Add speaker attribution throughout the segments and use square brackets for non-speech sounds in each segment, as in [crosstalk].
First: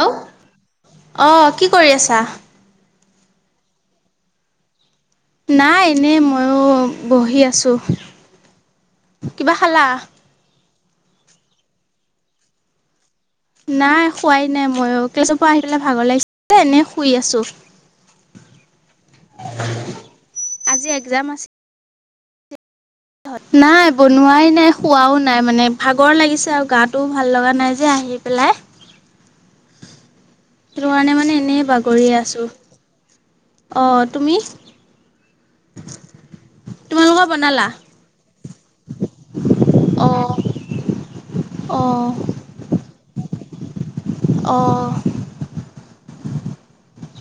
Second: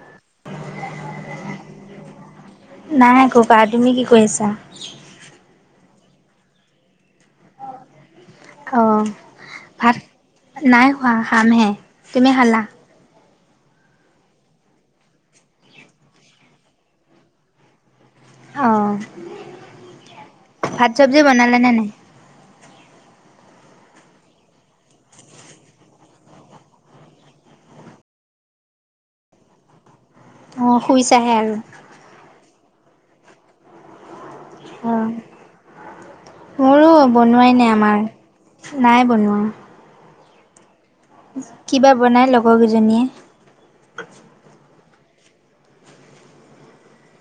Speaker 1: Hello অ' কি কৰি আছা?
Speaker 2: নাই ককা তুমি কি কৰি আছা।
Speaker 1: নাই এনে ময়ো বহি আছো।
Speaker 2: অ' ভাত নাই হোৱা খামহে তুমি খালা।
Speaker 1: নাই খোৱাই নাই ময়ো [unintelligible] আহিপেলাই ভাগৰ লাগিছিল যে এনেই শুই আছো।
Speaker 2: অ'
Speaker 1: আজি
Speaker 2: ভাত চবজি বনালে নে নাই?
Speaker 1: ত নাই বনোৱাই নাই, খোৱাও নাই মানে, ভাগৰ লাগিছে আৰু গা টোও ভাল লগা নাই যে আহ আহি পেলাই।
Speaker 2: [inaudible] অঁ
Speaker 1: সেইটো কাৰণে
Speaker 2: শুইছাহে
Speaker 1: মানে
Speaker 2: আৰু।
Speaker 1: এনেই বাগৰিয়ে আছো অ'। তুমি?
Speaker 2: অ'। মোৰো
Speaker 1: তোমালোকৰ
Speaker 2: বনোৱাই
Speaker 1: বনালা?
Speaker 2: নাই আমাৰ নাই বনোৱা।
Speaker 1: অ'
Speaker 2: কি বা
Speaker 1: অ'
Speaker 2: বনাই লগৰ কেইজনীয়ে।
Speaker 1: অ'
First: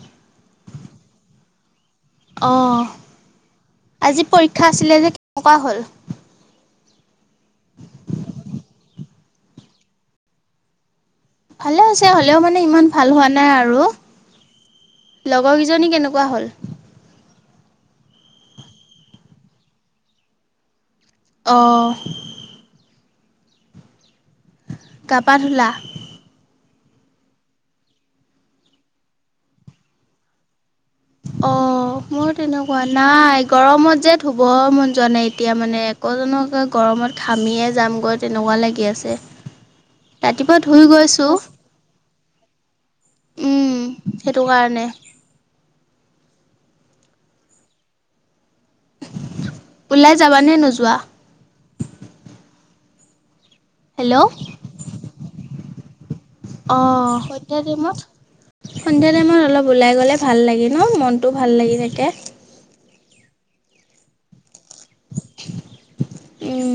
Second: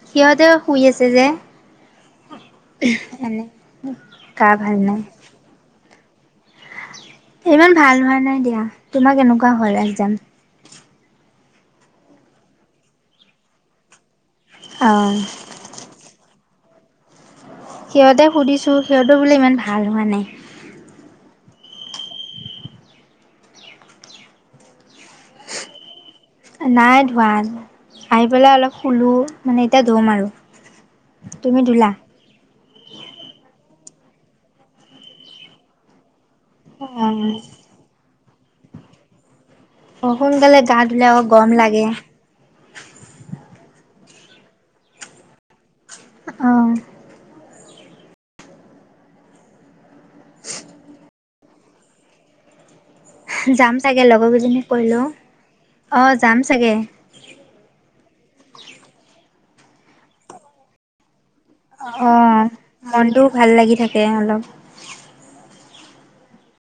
Speaker 2: সিহঁতেও শুই আছে যে
Speaker 1: অ'
Speaker 2: এনে
Speaker 1: আজি
Speaker 2: গা
Speaker 1: পৰীক্ষা
Speaker 2: ভাল
Speaker 1: আছিলে
Speaker 2: নাই।
Speaker 1: যে কেনেকুৱা হ'ল?
Speaker 2: ইমান ভাল হোৱা নাই দিয়া তোমাৰ কেনেকুৱা হল একজাম।
Speaker 1: ভালে হৈছে হ'লেও মানে ইমান ভাল হোৱা নাই আৰু।
Speaker 2: অঁ
Speaker 1: লগৰকেইজনী কেনেকুৱা হ'ল।
Speaker 2: সিহঁতে সুধিছোঁ সিহঁত বোলে ইমান ভাল হোৱা নাই।
Speaker 1: অ' গাপা ধূলা।
Speaker 2: নাই ধোৱা আহি পেলাই অলপ শুলো মানে এতিয়া ধুম আৰু। তুমি ধুলা?
Speaker 1: অ' মোৰ তেনেকুৱা নাই। গৰমত যে ধুব মন যোৱা নাই এতিয়া মানে আকৌ জানো গৰমত
Speaker 2: অ',
Speaker 1: ঘামিয়ে যামগৈ। তেনেকুৱা লাগি আছে।
Speaker 2: সোনকালে
Speaker 1: ৰাতিপুৱা
Speaker 2: গা
Speaker 1: ধুই
Speaker 2: ধুলে আকৌ
Speaker 1: গৈছো
Speaker 2: গৰম লাগে।
Speaker 1: উম। সেইটো কাৰণে।
Speaker 2: আহ।
Speaker 1: ওলাই যাবানে নোযোৱা।
Speaker 2: যাম চাগে লগৰ কেইজনীক কৈ লোও।
Speaker 1: অ সৈন্ধা তাইমত সৈন্ধা টাইমত অলপ। উলাই গ'লে ভাল লাগে ন মনটো ভাল লাগি থাকে।
Speaker 2: অ', মনটোও ভাল লাগি থাকে অলপ।
Speaker 1: উম।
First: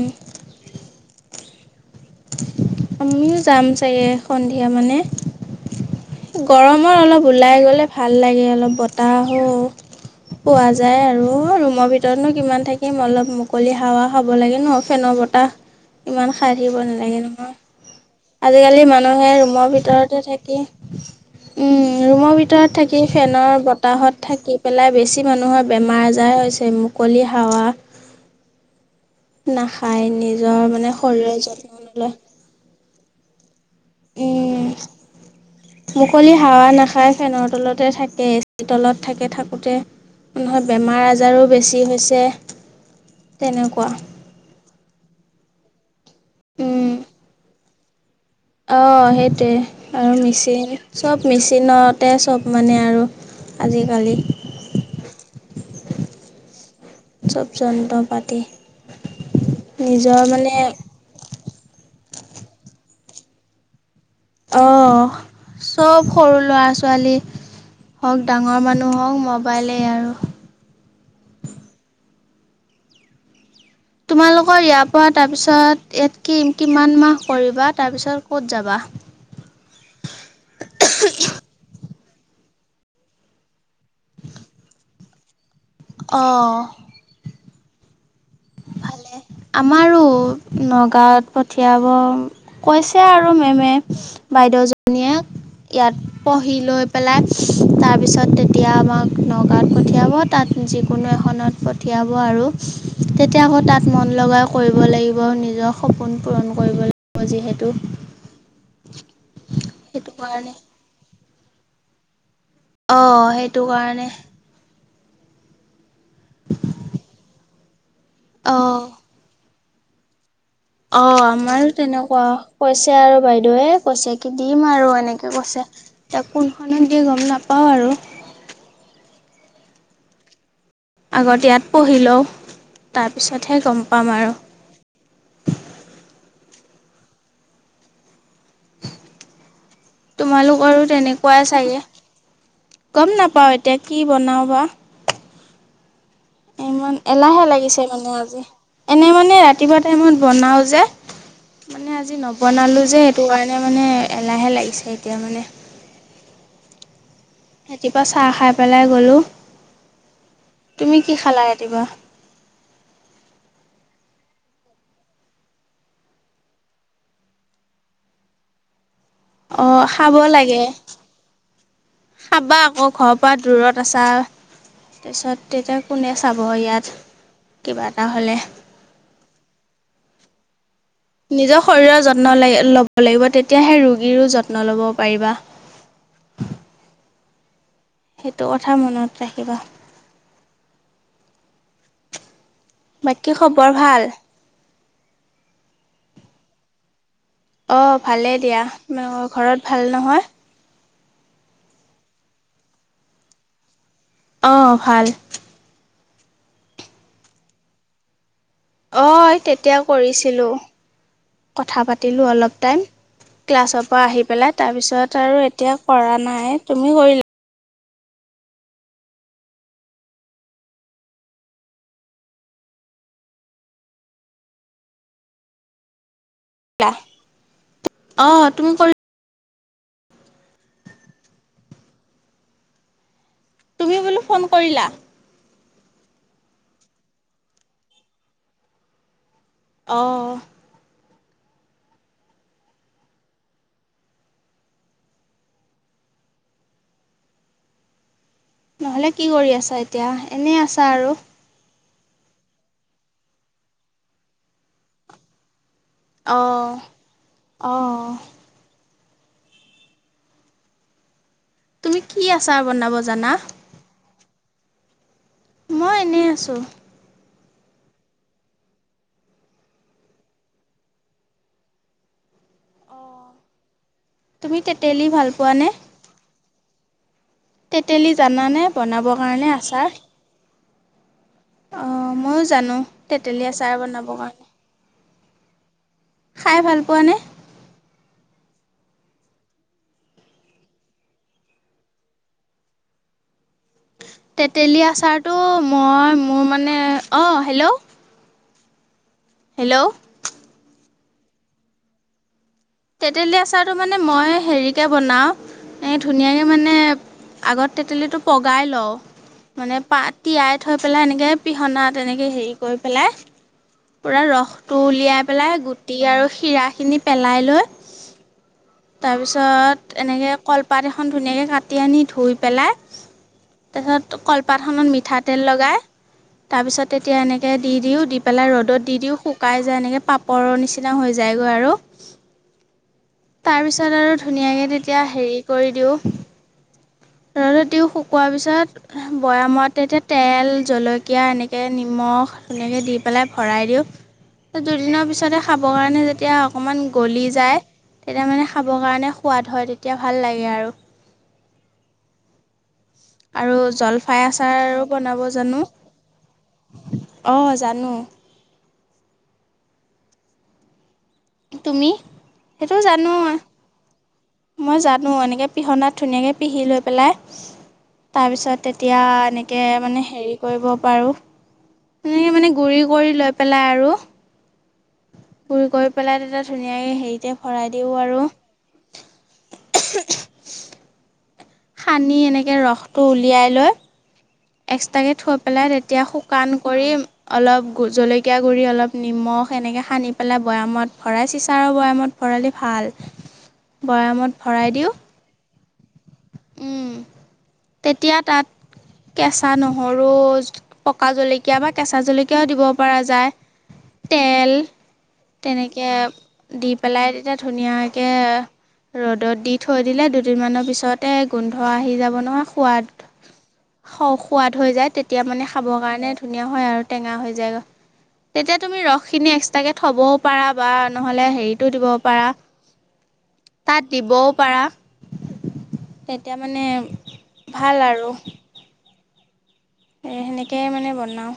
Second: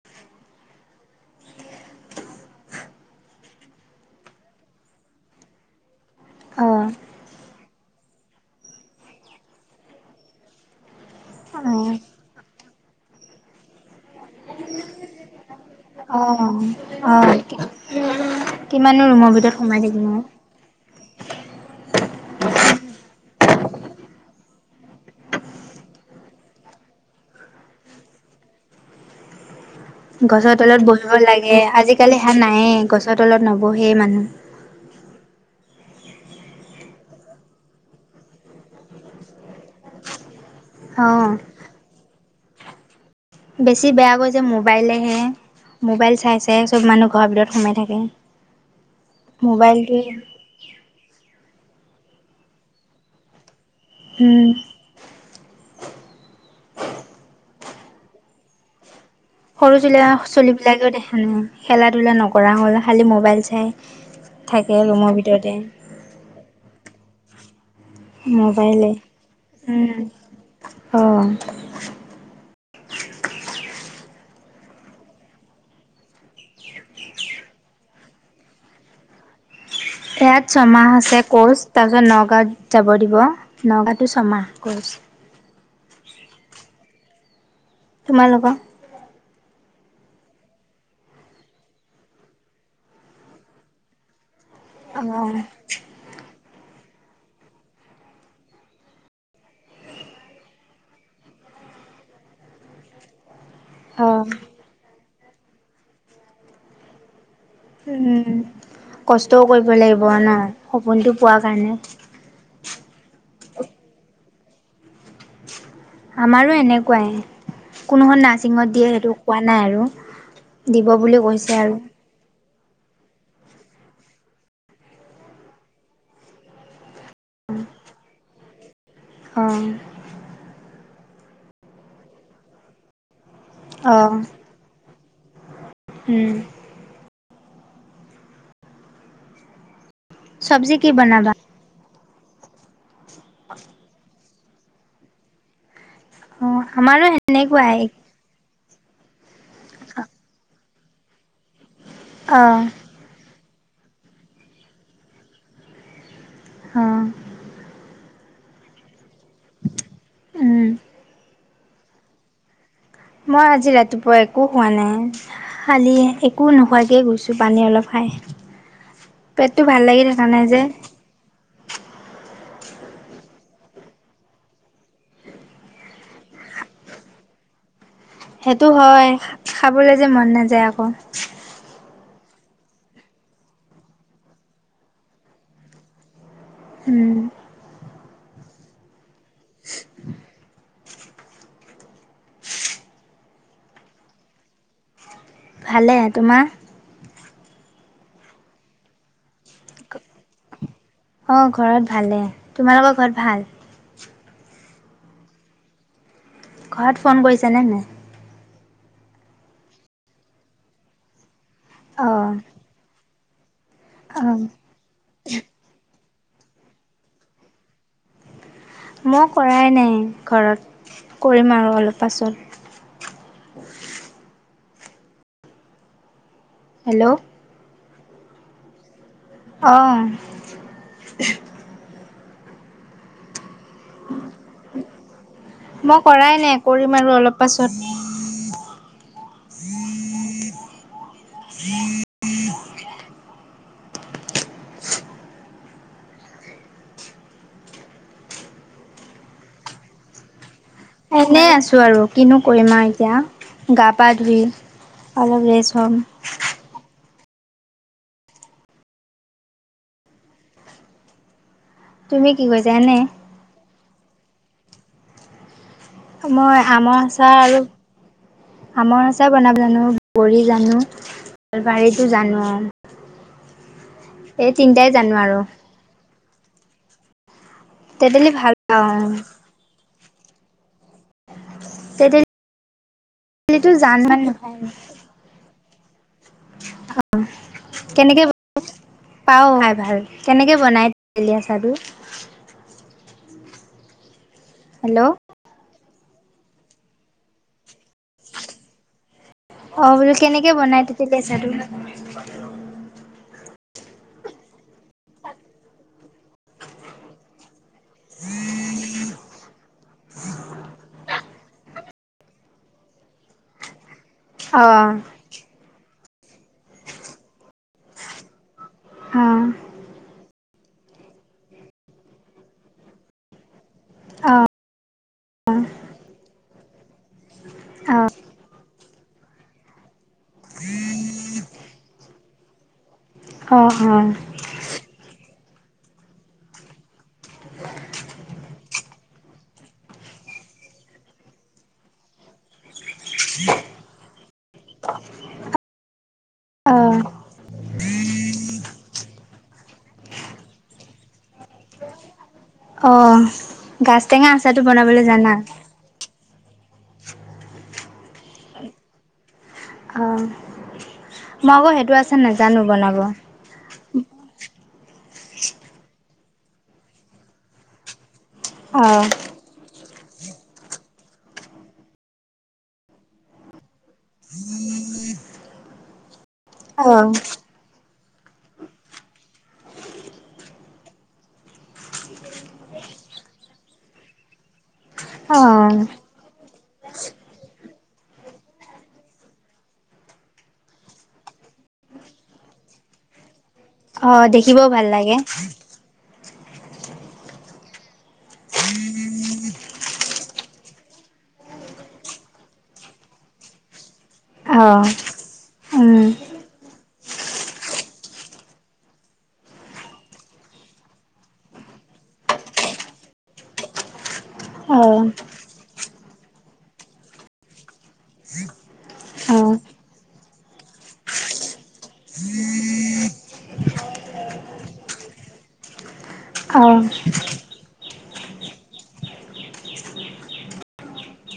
Speaker 1: আমিও যাম চাগে সন্ধিয়া মানে
Speaker 2: অ',
Speaker 1: গৰমত অলপ ওলাই গ'লে ভাল লাগে অলপ বতাহো পোৱা যাই আৰু
Speaker 2: অ',
Speaker 1: ৰুমৰ ভিতৰতনো কিমান থাকিম। অলপ মুকলি হাৱা খাব লাগে ন ফেনৰ বৰতাহ
Speaker 2: অহ'
Speaker 1: [inaudible] নহয় আজিকালি মানুহে
Speaker 2: ভিতৰত
Speaker 1: ৰুমৰ
Speaker 2: সোমাই থাকিম
Speaker 1: ভিতৰতে
Speaker 2: আৰু।
Speaker 1: থাকি উম ৰুমৰ ভিতৰত থাকি ফেনৰ বতাহত থাকি পেলাই বেছি মানুহৰ বেমাৰ আজাৰ হৈছে মুকলি হাৱা
Speaker 2: [inaudible]
Speaker 1: না
Speaker 2: গছৰ তলত বহিব লাগে
Speaker 1: নলয়
Speaker 2: আজিকালি হেয়া নায়ে গছৰ তলত নব বহে মানুহ।
Speaker 1: উম মুকলি হাৱা নাখাই, ফেনৰ তলতে থাকে, এ চিৰ তলত থাকে থাকোঁতে মানুহ বেমাৰ
Speaker 2: অ',
Speaker 1: আজাৰো বেছি হৈছে। তেনেকুৱা
Speaker 2: বেছি বেয়া কৰিছে মোবাইলেহে মোবাইল চাই চাই চ'ব
Speaker 1: উম
Speaker 2: মানুহ ঘৰৰ ভিতৰত সোমাই থাকে।
Speaker 1: অ' সেইটোৱে
Speaker 2: মোবাইলটোৱে
Speaker 1: আৰু মিচিন চ'ব মিচিন মিচিনতে চ'ব মানে আৰু আজিকালি
Speaker 2: উম।
Speaker 1: চ'ব যন্ত্ৰপাতি
Speaker 2: সৰু চলি চলিবিলাকেও দেখা নাই, খেলা ধূলা নকৰা হ'ল, খালি মোবাইল চাই। থাকে ৰুমৰ
Speaker 1: অ'
Speaker 2: ভিতৰতে
Speaker 1: চ'ব সৰু ল'ৰা ছোৱালী হওঁক, ডাঙৰ
Speaker 2: মোবাইলে
Speaker 1: মানুহ হওঁক, ম'বাইলেই আৰু।
Speaker 2: অঁ [unintelligible]
Speaker 1: তোমালোকৰ ইয়াৰ পৰা তাৰপিছত ইয়াত কি কিমান মাহ কৰিবা তাৰপিছত কত যাবা?
Speaker 2: [unintelligible] ইয়াত ছমাহ আছে কোৰ্চ তাৰপিছত নগাঁওত যাব দিব নগাঁৱটো ছমাহ কোৰ্চ। [inaudible]
Speaker 1: অ
Speaker 2: তোমালোকৰ
Speaker 1: ভালে আমাৰো নগাঁৱত পঠিয়াব কৈছে আৰু মেমে।
Speaker 2: অ
Speaker 1: বাইদেউজনীয়ে ইয়াত পঢ় হি লৈ পেলাই তাৰপিছত তেতিয়া আমাক নগাঁৱত পঠিয়াব তাত যিকোনো এখন পঠিয়াব আৰু। তেতিয়া আকৌ তাত
Speaker 2: অ
Speaker 1: মন লগাই কৰিব লাগিব নিজৰ সপোন পূৰণ কৰিব লাগিব। যিহেতু
Speaker 2: উম কষ্টও কৰিব লাগিব
Speaker 1: সেইটো
Speaker 2: ন
Speaker 1: কাৰণে
Speaker 2: সপোনটো পোৱা কাৰণে।
Speaker 1: অ সেইটো কাৰণে।
Speaker 2: আমাৰো এনেকুৱাই কোনোখন নাৰছিঙত দিয়ে সেইটো কোৱা নাই আৰু। দিব
Speaker 1: অ
Speaker 2: বুলি কৈছে
Speaker 1: আমাৰো
Speaker 2: আৰু
Speaker 1: তেনেকুৱা। কৈছে আৰু বাইদেউৱে কৈছে কি দিম আৰু এনেকে কৈছে, এতিয়া কোনখনত দিয়ে গম নাপাওঁ। আৰু
Speaker 2: অ
Speaker 1: আগত ইয়াত পঢ়ি লওঁ তাৰপিছতহে গম পাম আৰু।
Speaker 2: হম চব্জি
Speaker 1: তোমালোকৰো
Speaker 2: কি বনাবা
Speaker 1: তেনেকুৱাই চাগে। গম নাপাও এতিয়া কি বনাও বা।
Speaker 2: অ',
Speaker 1: ইমান
Speaker 2: আমাৰো
Speaker 1: এলাহে
Speaker 2: সেনেকুৱাই
Speaker 1: লাগিছে মানে আজি, এনে মানে ৰাতিপুৱা টাইমত বনাও যে। মানে আজি
Speaker 2: অ',
Speaker 1: নবনালোঁ যে সেইটো কাৰণে মানে এলাহে লাগিছে এতিয়া মানে
Speaker 2: অ',
Speaker 1: ৰাতিপুৱা চাহ খাই পেলাই গ'লো
Speaker 2: উম।
Speaker 1: তুমি কি খালা ৰাতিপুৱা
Speaker 2: মই আজি ৰাতিপুৱা একো খোৱা নাই খালি একো নোহোৱাকে গৈছো পানী অলপ খা খাই পেটটো
Speaker 1: অ
Speaker 2: ভাল লাগি
Speaker 1: খাব
Speaker 2: থকা নাই যে।
Speaker 1: লাগে খাবা অহ ঘৰৰ পৰা দূৰত আছা তাৰপিছত তেতিয়া কোনে চাব ইয়াত কিমান
Speaker 2: সেইটো হয় খাবলে যে মন নাযায় আকৌ
Speaker 1: নিজৰ শৰীৰৰ যত ল' ল'ব লাগিব তেতিয়াহে ৰোগীৰো যত্ন ল'ব পাৰিবা
Speaker 2: উম
Speaker 1: সেইটো কথা মনত ৰাখিবা বাকী খবৰ ভাল
Speaker 2: ভালে তোমাৰ
Speaker 1: অ ভালেই দিয়া তোমালোকৰ ঘৰত ভাল নহয়
Speaker 2: অ ঘৰত ভালে তোমালোকৰ ঘৰত ভাল
Speaker 1: অ ভাল
Speaker 2: ঘৰত ফোন কৰিছানে নাই
Speaker 1: অ তেতিয়া কৰিছিলোঁ কথা পাতিলোঁ
Speaker 2: অ',
Speaker 1: অলপ টাইম ক্লাছৰ পৰা আহি
Speaker 2: অ',
Speaker 1: পেলাই তাৰপিছত আৰু এতিয়া কৰা নাই তুমি কৰিলা
Speaker 2: মই কৰাই নাই ঘৰত কৰিম আৰু অলপ পাছত হেল্ল'
Speaker 1: অ তুমি কৰি
Speaker 2: অহ।
Speaker 1: তুমি বোলো ফোন কৰিলা?
Speaker 2: মই কৰাই নাই কৰিম আৰু অলপ পাছত।
Speaker 1: অহ। নহলে কি কৰি আছা এতিয়া? এনে আছ
Speaker 2: এনেই আছো আৰু কিনো কৰিম আ এতিয়া, গা পা ধুই অলপ ৰেষ্ট সম।
Speaker 1: অঁহ। তুমি কি আচাৰ বনাব জানা? মই এনেই আছো।
Speaker 2: ভাল? আমৰ আচাৰ বনাব জানো, বগৰি জানো, বাৰীতো জানো। এই
Speaker 1: তুমি
Speaker 2: তিনটাই
Speaker 1: তেতেলী
Speaker 2: জানো
Speaker 1: ভাল
Speaker 2: আৰু।
Speaker 1: পোৱানে? তেতেলী
Speaker 2: ভাল
Speaker 1: জানানে
Speaker 2: পাওঁ
Speaker 1: বনাবৰ কাৰণে আচাৰ? অ ময়ো জানো তেতেলী
Speaker 2: তেতেলীটো
Speaker 1: আচাৰ
Speaker 2: জানো
Speaker 1: বনাবৰ কাৰণে। খায় ভাল পোৱা নে?
Speaker 2: পাওঁ ভাই ভাল কেনেকে বনাই তেতেলী আচাৰটো?
Speaker 1: তেতেলী
Speaker 2: হেল্ল'
Speaker 1: আচাৰটো মই মোৰ মানে অঁ হেল্ল'। হেল্ল'
Speaker 2: অঁ বোলো কেনেকে বনাই তেতেলী আচাৰটো?
Speaker 1: তেতেলী আচাৰটো মানে মই হেৰিকে বনাওঁ, ধুনীয়াকে মানে আগত তেতেলীটো পগাই লওঁ। মানে পা তিয়াই থৈ পেলাই এনেকে পিহনাত এনেকে হেৰি কৰি পেলাই পুৰা
Speaker 2: অ
Speaker 1: ৰসটো উলিয়াই পেলাই গুটি আৰু শিৰাখিনি পেলাই লৈ
Speaker 2: অ
Speaker 1: তাৰপিছত এনেকে কলপাত এখন ধুনীয়াকৈ কাটি আনি ধুই পেলাই তাছত
Speaker 2: অ
Speaker 1: কলপাতখনত মিঠাতেল লগাই তা পিছতে তে এনেকে দি দিওঁ দি
Speaker 2: অ
Speaker 1: পেলাই ৰ'দত দি দিওঁ শুকাই যায় এনেকে পাপৰৰ নিচিনা হৈ যা যাইগৈ আৰু।
Speaker 2: [inaudible]
Speaker 1: তাৰপিছত
Speaker 2: অ
Speaker 1: আৰু ধুনীয়াকে তেতিয়া হেৰি কৰি দিওঁ।
Speaker 2: [unintelligible]
Speaker 1: দি শুকোৱাৰ পিছত বৈয়ামত তেতিয়া তেল জলকীয়া এনেকৈ নিমখ। এনেকৈ দি পেলাই ভৰাই দিওঁ। দুদিনৰ পিছতে খাবৰ কাৰণে যেতিয়া
Speaker 2: অ
Speaker 1: অকমান
Speaker 2: অ
Speaker 1: গলি যায়। তেতিয়া মানে খাবৰ কাৰণে সোৱাদ হয় তেতিয়া ভাল লাগে আৰু।
Speaker 2: [unintelligible] অ',
Speaker 1: আৰু
Speaker 2: গাজ
Speaker 1: জলফাই
Speaker 2: টেঙা আচাৰটো
Speaker 1: আচাৰো
Speaker 2: বনাবলৈ
Speaker 1: বনাব
Speaker 2: জানা?
Speaker 1: জানো। অহ জানো।
Speaker 2: অ', মই আকৌ
Speaker 1: তুমি
Speaker 2: সেইটো আছেন নাজানো
Speaker 1: সেইটো
Speaker 2: বনাব।
Speaker 1: জানো মই জানো এনেকে পিহনাত ধুনীয়াকৈ পিহি লৈ পেলাই তাৰপিছত তেতিয়া
Speaker 2: অ',
Speaker 1: এনেক মানে হেৰি কৰিব পাৰোঁ সেনেকে মানে গুৰি কৰি লৈ পেলাই আৰু পুৰি কৰি পেলাই তেতিয়া ধুনীয়াকে
Speaker 2: অ',
Speaker 1: হেৰিতে ভৰাই দিওঁ আৰু। সানি এনেকে ৰসটো উলিয়াই লৈ এক্সট্ৰাকে থৈ পেলাই
Speaker 2: অ',
Speaker 1: তেতিয়া শুকান কৰি অলপ জলকীয়া গুড়ি অলপ নিমখ। অ সেনেকে সানি পেলাই বৈয়ামত ভৰাই চিচাৰ বয়ামত ভৰালি ভাল।
Speaker 2: অ
Speaker 1: বৈয়ামত
Speaker 2: দেখিবও ভাল লাগে।
Speaker 1: উম তেতিয়া তাত। কেঁচা নহৰু পকা জলকীয়া বা কেঁচা জলকীয়াও দিব পৰা যায়।
Speaker 2: অ।
Speaker 1: তেনেকে
Speaker 2: উম,
Speaker 1: দি পেলাই তেতিয়া ধুনীয়াকে। ৰ'দত দি থৈ দিলে দুদিনমানৰ পিছতে গোন্ধ আহি যাব নহয় সোৱাদ। সোৱাদ হৈ যায়
Speaker 2: অ',
Speaker 1: তেতিয়া মানে খাবৰ কাৰণে ধুনীয়া হয় আৰু টেঙা হৈ যায়। তেতিয়া তুমি ৰস খিনি
Speaker 2: অ',
Speaker 1: এক্সট্ৰাকে থবও পাৰা বা নহলে হেৰিতো দিব পাৰা।
Speaker 2: [unintelligible]
Speaker 1: তাত দিবও পাৰা। তেতিয়া মানে
Speaker 2: অ',
Speaker 1: ভাল আৰু। এ সেনেকেই মানে বনাওঁ।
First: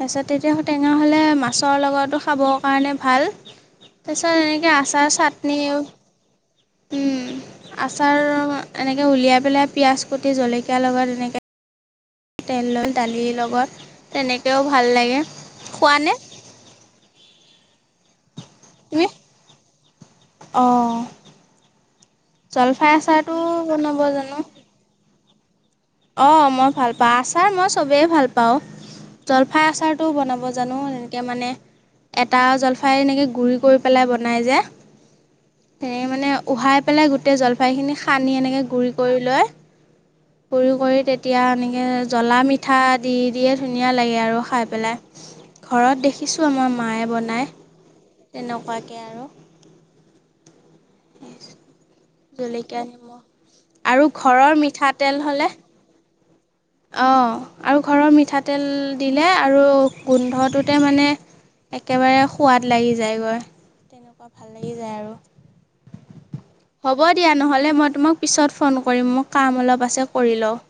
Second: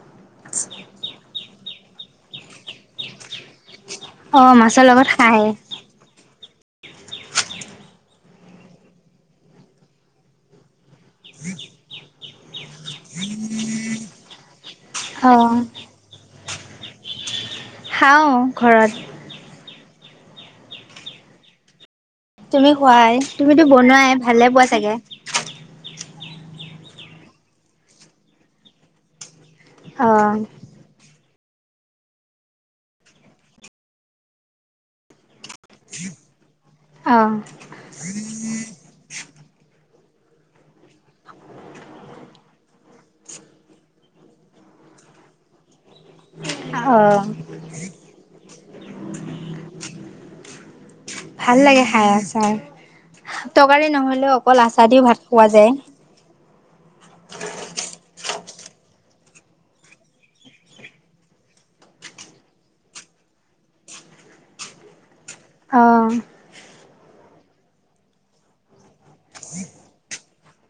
Speaker 1: তাৰপিছত তেতিয়া ঔ টেঙা হ'লে মাছৰ লগতো খাবৰ কাৰণে ভাল। তাৰপিছত
Speaker 2: অ',
Speaker 1: এনেকৈ
Speaker 2: মাছৰ লগত
Speaker 1: আচাৰ
Speaker 2: খায়।
Speaker 1: চাটনিও।
Speaker 2: [unintelligible] [inaudible]
Speaker 1: আচাৰ এনেকে উলিয়াই পেলাই পিয়াজ কুটি জলকীয়াৰ লগত এনেকে। তেল লৈ দালিৰ লগত তেনেকৈও ভাল লাগে
Speaker 2: অ',
Speaker 1: খোৱ নে।
Speaker 2: খাওঁ ঘৰত।
Speaker 1: অ।
Speaker 2: তুমি খোৱাই তুমিতো
Speaker 1: বনাব
Speaker 2: বনোৱাই ভালে পোৱা চাগে।
Speaker 1: অ মই ভাল পাওঁ আচাৰ মই চবেই ভাল পাওঁ। জলফাই আচাৰটোও
Speaker 2: অ',
Speaker 1: বনাব জানো এনেকে মানে। এটা জলফাই এনেকৈ গুড়ি কৰি পেলাই বনাই যে। সেয়ে মানে উহাই পেলাই
Speaker 2: অ',
Speaker 1: গোটেই জলফাইখিনি সানি এনেকে গুৰি কৰি লয়। গুৰি কৰি তেতিয়া এনেকে জ্বলা মিঠা দি দিয়ে ধুনীয়া লাগে আৰু খাই পেলাই। ঘৰত দেখিছোঁ আমাৰ মায়ে
Speaker 2: অ',
Speaker 1: বনায় তেনেকুৱাকে আৰু।
Speaker 2: ভাল লাগে খাই আচাৰ।
Speaker 1: জলকীয়া নিমখ
Speaker 2: তৰকাৰী
Speaker 1: আৰু
Speaker 2: নহলেও
Speaker 1: ঘৰৰ
Speaker 2: অকল আচাৰ দিওঁ
Speaker 1: মিঠাতেল
Speaker 2: ভাত
Speaker 1: হ'লে
Speaker 2: খোৱা যায়।
Speaker 1: অঁ আৰু ঘৰৰ মিঠাতেল দিলে আৰু গোন্ধটোতে মানে। একেবাৰে সোৱাদ লাগি যায়গৈ লাগি যায় আৰু।
Speaker 2: অ',
Speaker 1: হ'ব দিয়া নহ'লে মই তোমাক পিছত ফোন কৰিম মোক কাম অলপ আছে কৰি লওঁ।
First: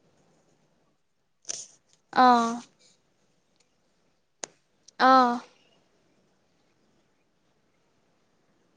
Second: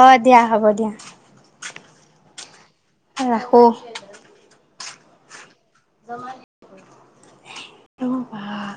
Speaker 2: অঁ দিয়া হ'ব দিয়া।
Speaker 1: অহ।
Speaker 2: ৰাখোঁ।
Speaker 1: অহ।
Speaker 2: ৰ'বা